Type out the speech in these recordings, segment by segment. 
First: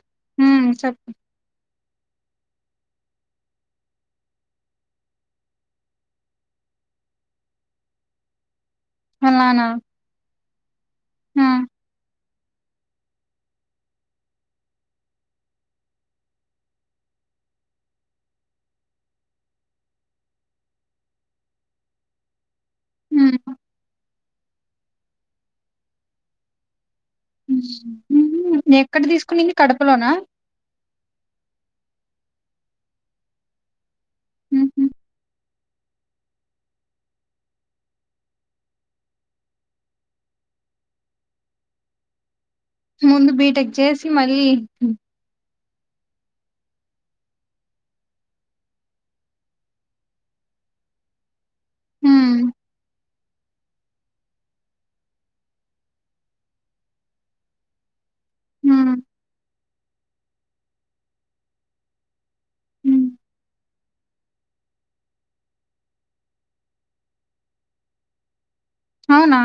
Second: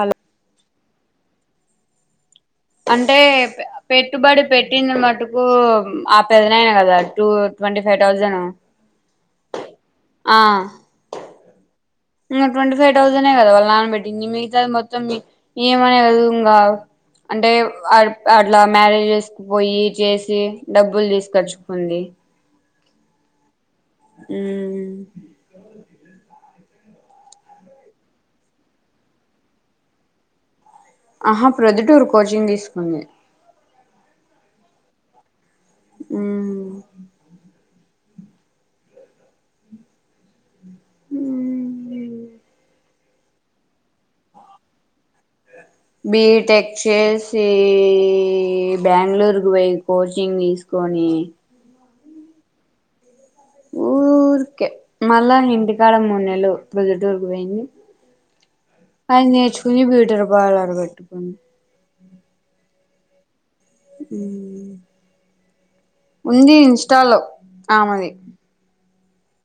అల్ ము చెప్పు అంటే పెట్టుబడి పెట్టింది మటుకు ఆ పెదనాయన కదా టూ ట్వంటీ ఫైవ్ తౌసండ్ అలాన ఆ ము ఇంకా ట్వంటీ ఫైవ్ తౌసంనే కదా వాళ్ళ నాన్న పెట్టింది మిగతా మొత్తం ఈమెనే కదు ఇంకా అంటే అట్ల మ్యారేజెసుకు పోయి చేసి డబ్బులు తీసుకచ్చుకుంది హ్మ్. ము ఎక్కడ తీసుకునింది కడపలోనా ఆహా ప్రొద్దుటూరు కోచింగ్ తీసుకుంది హుహు. ము ముందు బీటెక్ చేసి మళ్ళీ బీటెక్ చేసి బెంగళూరుకి పోయి కోచింగ్ తీసుకు పోని మ్ ఊరికే మళ్ళా ఇంటికాడ మూడు నెల్లు ప్రొద్దుటూరుకు పోయింది హ్మ్. అది నేర్చుకుని బ్యూటీ పార్లర్ పెట్టుకుంది ము ము ఉంది ఇన్స్టాలో ఆమది అవునా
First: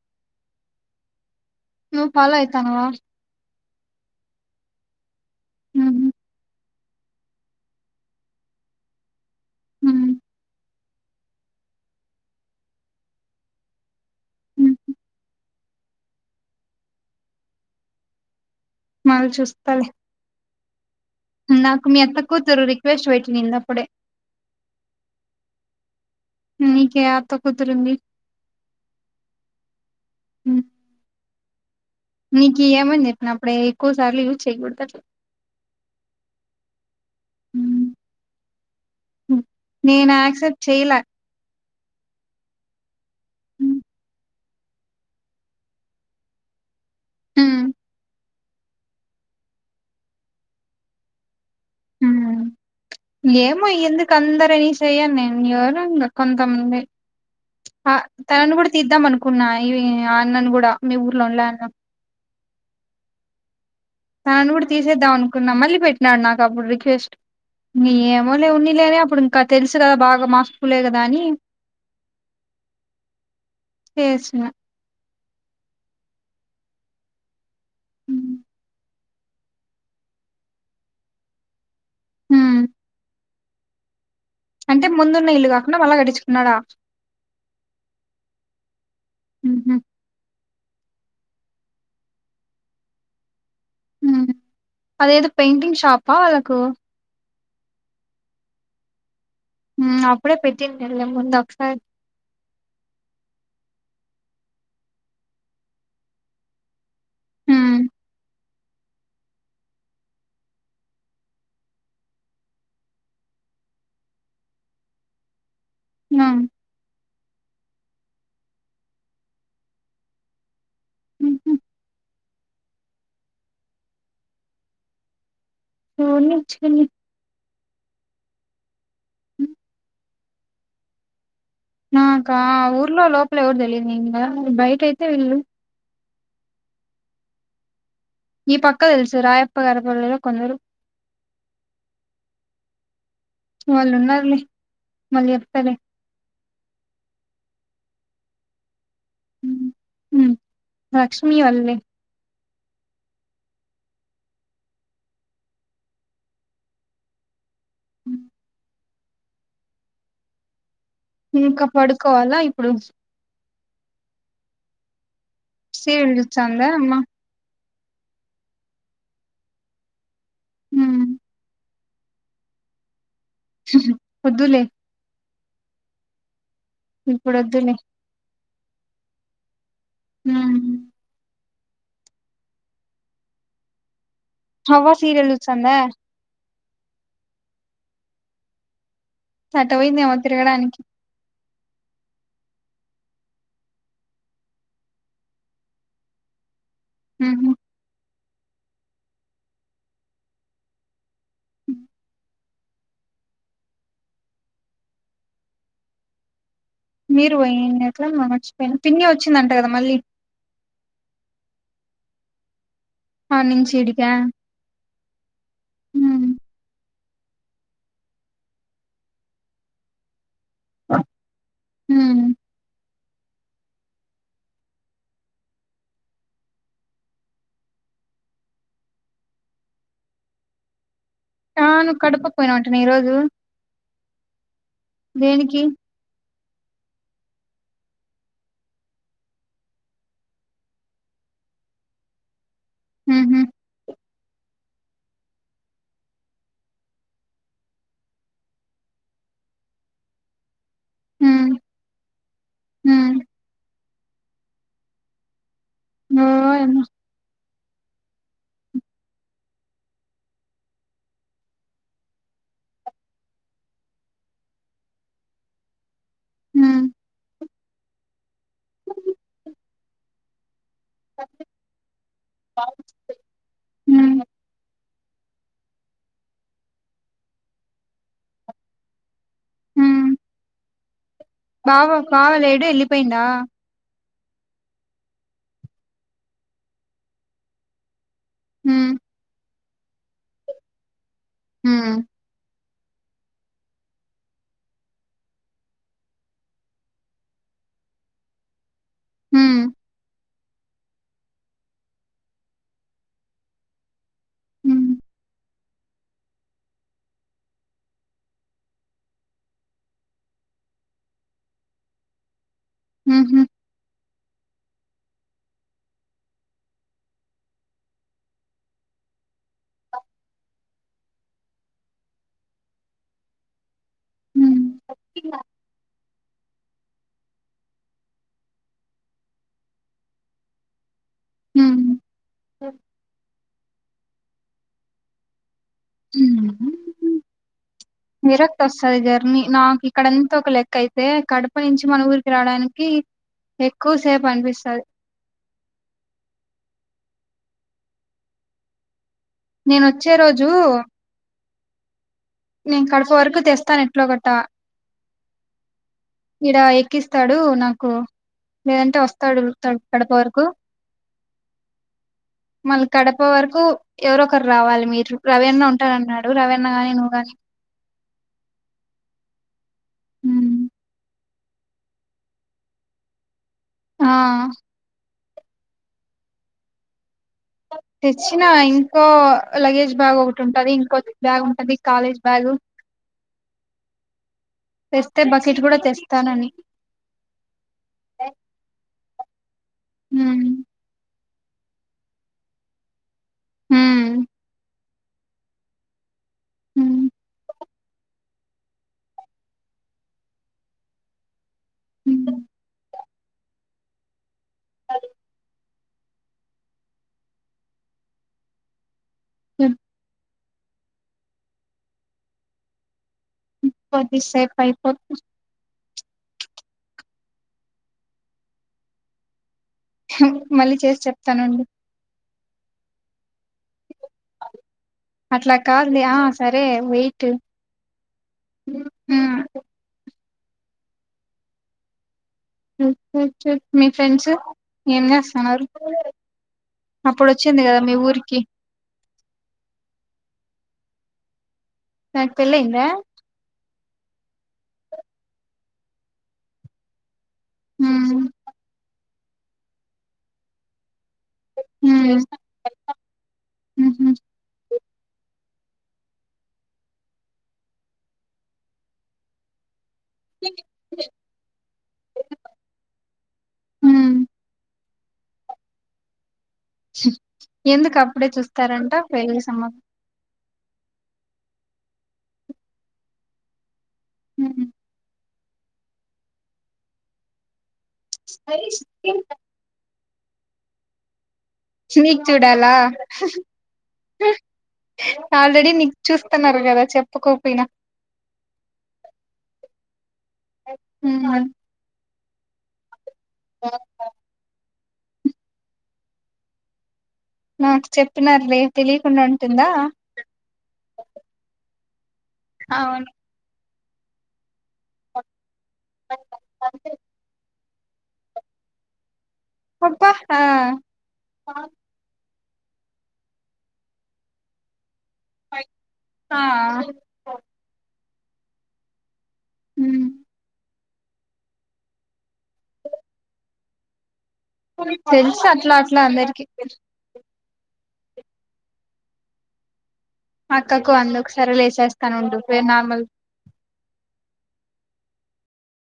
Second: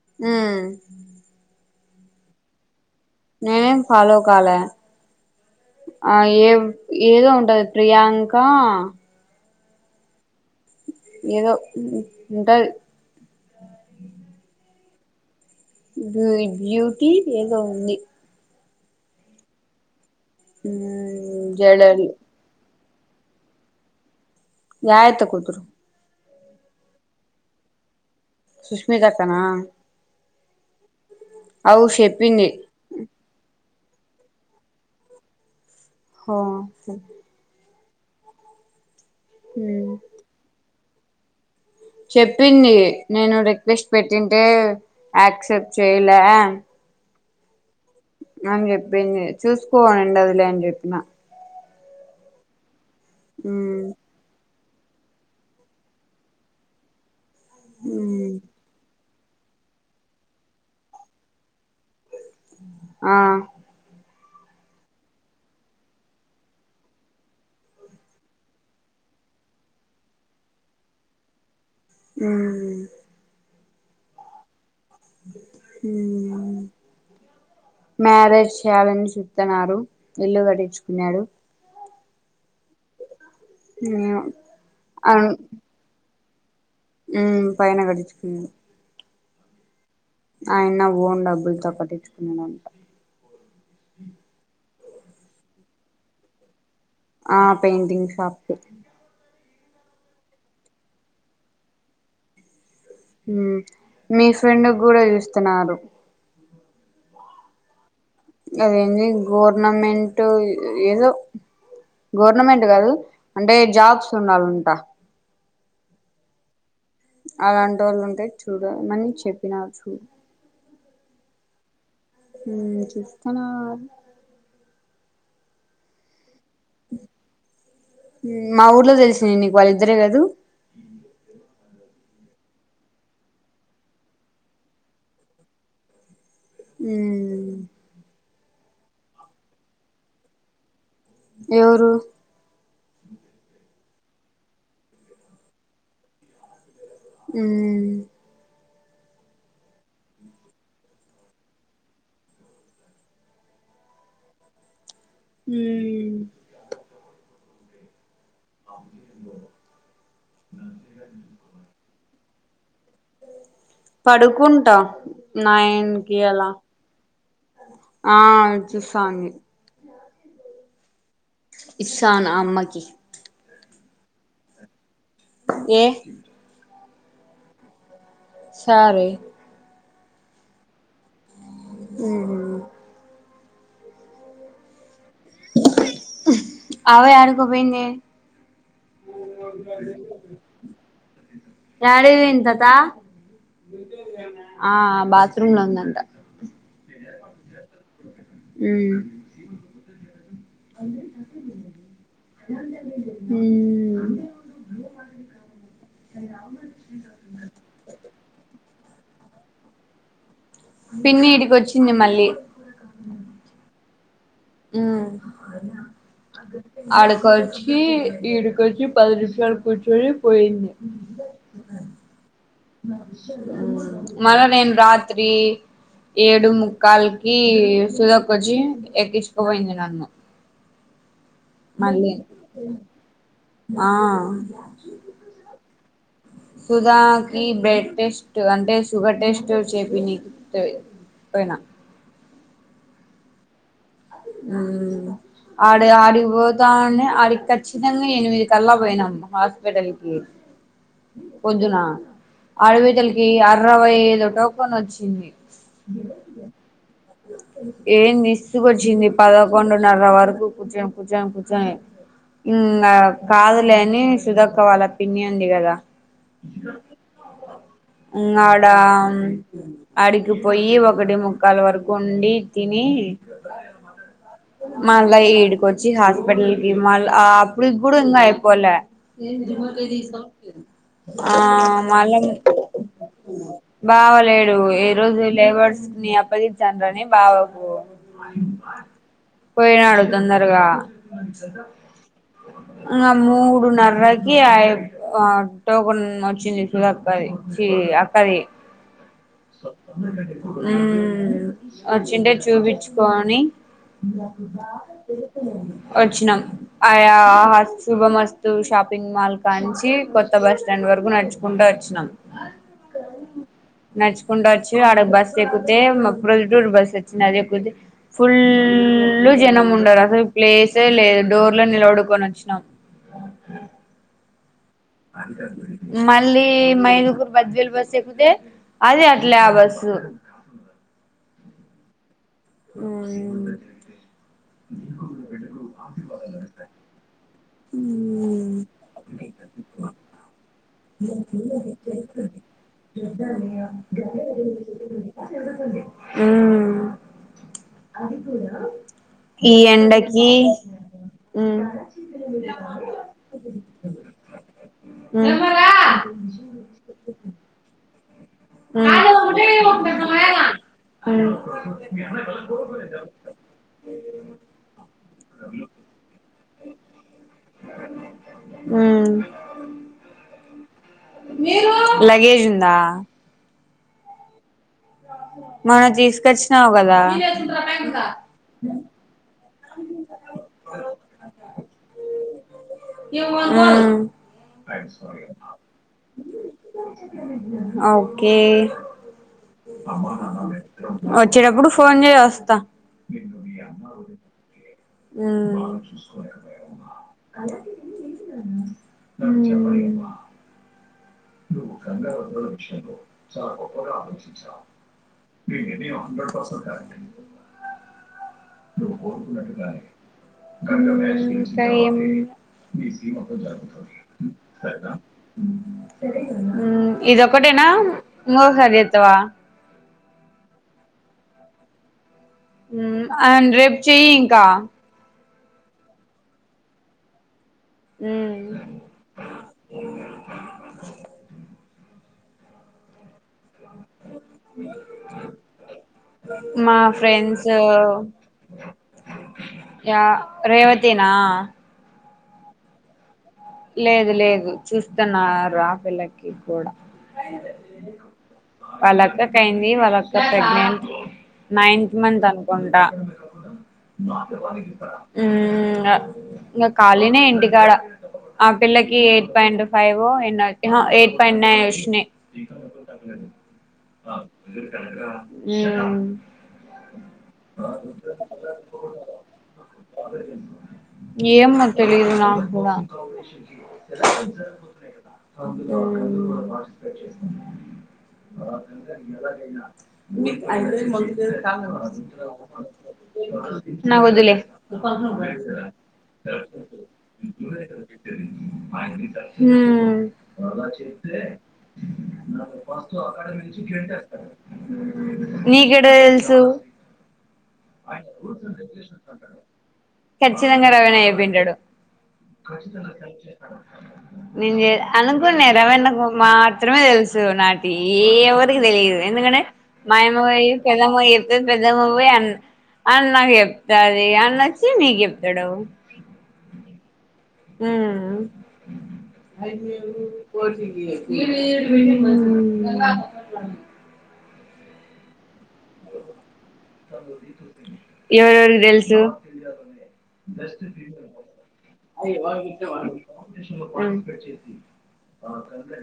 ము నువ్వు పాల అయితానవ నేనేం ఫాలో కాల హుహు. ఆ ఏదో ఉంటది ప్రియాంక ము ఏదో ఉంటది హ్మ్. బ్యూ బ్యూటీ ఏదో ఉంది మల చూస్తలే ఉమ్ ఇందాక మీ జడలు యత్త కూతురు రిక్ రిక్వెస్ట్ పెట్టినింది అప్పుడే యా యత్త కూతురు నీకు ఏ అత్త కూతురుంది సుష్మితత్తనా అమ్ చెప్పింది మీకు ఏమని చెప్పిన అప్పుడే ఎక్కువ సార్లు యూస్ చేయకూడదని ఓ ఉమ్ నేను యాక్సెప్ట్ చెయలా చెప్పింది నేను హ్మ్. రిక్వెస్ట్ పెట్టి పెట్టింటే ఆక్సెప్ట్ చేయలా ము అని చెప్పింది చూసుకోనిండదలే అని చెప్పిన ఏమో మ్ ఎందుకు అందరని చెయ్యను నేను ఎవరుండరు కొంతమంది మ్ తనని కూడా తీద్దాం అనుకు కున్నా ఈ అన్నను కూడా మీ ఊర్లో వుండ్లా ఆ అన్న ఆ తనని కూడా తీసేద్దాం అనుకున్నాం మళ్ళీ పెట్టినాడు నాకు అప్పుడు రిక్వెస్ట్. ఏమోలే వున్నిలేనే అప్పుడు ఇంకా తెలుసు కదా బాగా మా స్కూలే కదా అని. ఉ యేసినా ఉ మ్యారేజ్ చేయాలని చూతున్నారు ఇల్లు కట్టించుకున్నారు. ఉ [unintelligible] అంటే ముందున్న ఇల్లు కాకుండా మళ్ళా కట్టించుకున్నాడా. ఉ పైనా కట్టించుకున్నాడు ఉహు ఆయన ఓన్ డబ్బులతో కట్టించుకున్నాడంటా ఉ అదేదో పెయింటింగ్ షాపా వాళ్ళకు ఆ పెయింటింగ్ షాపు ఉ అప్పుడే పెటిండ్యాలె ముందు ఒక సారి మీ ఫ్రెండు కూడా చూస్తున్నారు ఉ అదేంది గవర్నమెంటు ఏదో గవర్నమెంట్ కాదు అంటే జాబ్స్ ఉండాలంటా ఆ అలాంటోళ్లు ఉంటే చూడమని చెప్పినారు చూ ఉహు ఉమ్ చూస్తానా పోనిచ్చుకొని మా ఊర్లో తెలిసింది నీకు వాళ్ళిద్దరే కాదు నాకా ఊర్లో లోపల ఎవరు తెలిదుని బయట అయితే వీళ్ళు. ఉ ఈ పక్క తెలుసు రాయప్ప గరపల్లెలో కొందరు ఎవరు వాళ్ళు ఉన్నారులే మళ్ళీ చెప్తాలే ఉ ఉ ఉ లక్ష్మీ వాళ్లే ఉ ఉ [inaudible] ఇంకా పడుకోవాలా ఇప్పుడు పడుకుంటా సీరియల్ నైన్కి అలా చూస్తాందా అమ్మ ఆ చూస్తాంది హ్మ్ ఇస్తాను అమ్మకి ఉహు వద్దులే ఏ ఇప్పుడు వద్దులే సారే ఉ ఉహు హవ్వ సీరియల్ చూస్తాందా అవ్వ ఆడీకో పోయింది అటు పోయిందేమో తిరగడానికి డాడీది ఎం తతా ఆ బాత్రూమ్ లో ఉందంట మ్ హు మ్ మ్ అమ మీరు పోయ్ ఏట్ల మర్చిపోయిన్ పిన్ని వచ్చిందంట కదా మళ్ళీ పిన్న ఇడికొచ్చింది మళ్ళీ ఆ నించిీడిక ఆడీకొచ్చి ఈడుకొచ్చి పది నిమిషాలు కూర్చొని పొఇంది హ్మ్ మ్ మళ్ళ నేను రాత్రి ఏడు ముక్కాలకి సుధక్కొచ్చి ఎక్కించుకుపోయింది నన్ను అవును నువ్వు మళ్ళీ కడపకుపోయినావంటానే ఈరోోజు ఆ దేనికి సుధా కి బ్లడ్ టెస్ట్ అంటే షుగర్ టెస్ట్ చెపినికి పోయినా మ్ హు మ్ ఆడు ఆడిపోతావునే ఆడి ఖచ్చితంగా ఎనిమిదల్లా పోయినాం హాస్పిటల్కి హ్మ్ పద్దున హాస్పిటల్ హ్మ్ కి అరవై ఏదోటో కోనోచ్చింది ఆ ఏమో ఎం విసుకోచింది పదకొంన్నరవరకు కూర్చొని కూర్చొని కూర్చొని ఇంగ కాదులే అని సుదక్కవాళ్ళ పిన్ని ఉంది కదా హ్మ్ ఉడా అడికిపోయి కి ఒకటెమోక్కాాల వరకు ఉండి తిని మ్ మళ్ళా ఇడికొచ్చి హాస్పిటల్ కి మళ్ అప్పడీకి కూడా ఇంకా అయిపోలే హ్మ్ ఆ బావ మళ్ళ బావ లేడు ఎళ్ళిపోయిండా బావాల్ లేడు ఏ రోజు లేబర్స్ ని అప్పగించనని బావకు మ్ పోయినాడు తొందరగా హ్మ్ ఆ మూడున్నరకి ఆ ఆ టోకన్ వచ్చింది సుదక్కది అక్కది హ్మ్ మ్ వచ్చుంటే చూపించుకోని హ్మ్ వచ్చినాం ఆయా శుభమస్తు షా పింగ్ మాల్ కాంచి కొత్త బస్ స్టాండ్ వరకు నడుచుకుంటూ వచ్చినాం ఊహు నచ్చుకుంట వచ్చి అడ బస్సేక్కుతే మ మొగల్తూరు బస్ వచ్చింది అది ఎక్కుతే ఫుల్ జనం ఉండారు అసలు ప్లేసే లేదు డోర్ లో నిలబడుకొని వచ్చినాం హ్మ్ మళ్ళీ మైదుగురు బద్వేలు బస్ ఎక్కుతే అది అట్లే ఆ బస్సు స్ హ్మ్ ఆ [inaudible] ఉమ్ విరక్తి వస్తది జర్నీ నాకు ఇక్కడంతా ఒక లెక్క అయితే కడప నుంచి మన ఊరికి రావడానికి చెద్ద ఎక్కువ గ సేపు అనిపిస్తది [unintelligible] ఉం ఈ నేను వచ్చే ఎండకి రోజు ఉం నేను కడప వరకు తెస్తాను ఎట్లో కట్ట ఉమ్ ఉమ్ ఇడ ఎక్కిస్తాడు నాకు లేదంటే వస్తాడు కడప వరకు మల్లి కడప వరకు ఎవరొ ఒకరు రావాలి మీరు రవి అన్న ఉంటానన్నాడు రవి అన్న కాని నువ్వు గాని ఉం ఉం లగేజ్ వుందా ఆ మనది తీసుకొచ్చినావు కదా తెచ్చిన ఇంకో లగేజ్ బ్యాగ్ ఒకటి ఉంటది ఇంకో బ్యాగ్ ఉంటంది కాలేజ్ బ్యాగ్ ఉం తెస్తే బకెట్ కూడా తెస్తానని ఓకే ఉమ్ వచ్చేటప్పుడు ఫోన్ చెయ్ వస్తా ఉమ్ ఉం ఉమ్ ఉం కంగా వదల విషయంలో చాలా గొప్పగా ఆలోచించి [unintelligible] హ్రడ్సట్ క ఉన్నట్గా ఉమ్ [unintelligible] క ఏమ్ జాగు కొద్దిసేపు సద అయిపోతు [unintelligible] ఇదొక్కటేనా ఇంగో సారి చేత్తవా మళ్ళీ చేసి చెప్తానండు ఉం ఆ రేపు చెయ్యి ఇంకా అట్లా కాదు లే ఆ సరే వెయిట్ ఉం మీ ఫ్రెండ్స్ ఏం చేస్తన్నారు మా అప్పుడు ఫ్రెండ్స్ వచ్చింది కదా మీ ఊరికి యా రేవతినా దానికి పెళ్లి అయిందా లేదు లేదు చూస్తున్నారు ఆ పిల్లకి కూడా హ్మ్ వాల్ల అక్క కి అయింది వాల అక్క ప్రెగ్నెంట్ నైన్త్ హ్మ్ మంత్ అనుకుంటా ఉహూ ఉం ఇంగ ఖాళీనే ఇంటికాడ ఆ పిల్లకి ఎయిట్ పాయింట్ ఫైవ్ వో ఎన్నో ఆహా ఎయిట్ పాయింట్ నైన్ వచ్చినయి హ్మ్ ఉం ఎందుకు అప్పుడే చూస్తారంట పెళ్లి సంభం ఏమో తెలియదు నాకు కూడా హ్మ్. ఉం మీ అఐదు మగ [unintelligible] నీకు చూడాలా నాకు వద్దులే న్నారు కదా చెప్పుకోపోయినా హ్మ్ హ్మ్ నీకెట్ట తెలుసు నాకు చెప్పినారులే తెలియకుండా ఉంటుందా ఖచ్చితంగా రవీణ అయిపోంటాడు అవును ని చే అనుకున్న రవన్నకు మాత్రమే తెలుసు నాటి ఏవరికి తెలిదు ఎందుకంటే అబ్బా మాయమ్మ ఆ పోయి పెద్దమ్మ చెప్తది పెద్దమ్ పోయి అ అన్నకి గెప్తది అన్నచ్చి మీకెప్ ఆ హ్మ్ హ్మ్ ఉ హ్మ్ తెలుసు అట్లా అట్లా అందరికి ఎవరవర్ తెల్సు అక్కకు అంద ఒక సరలే అయ వా వా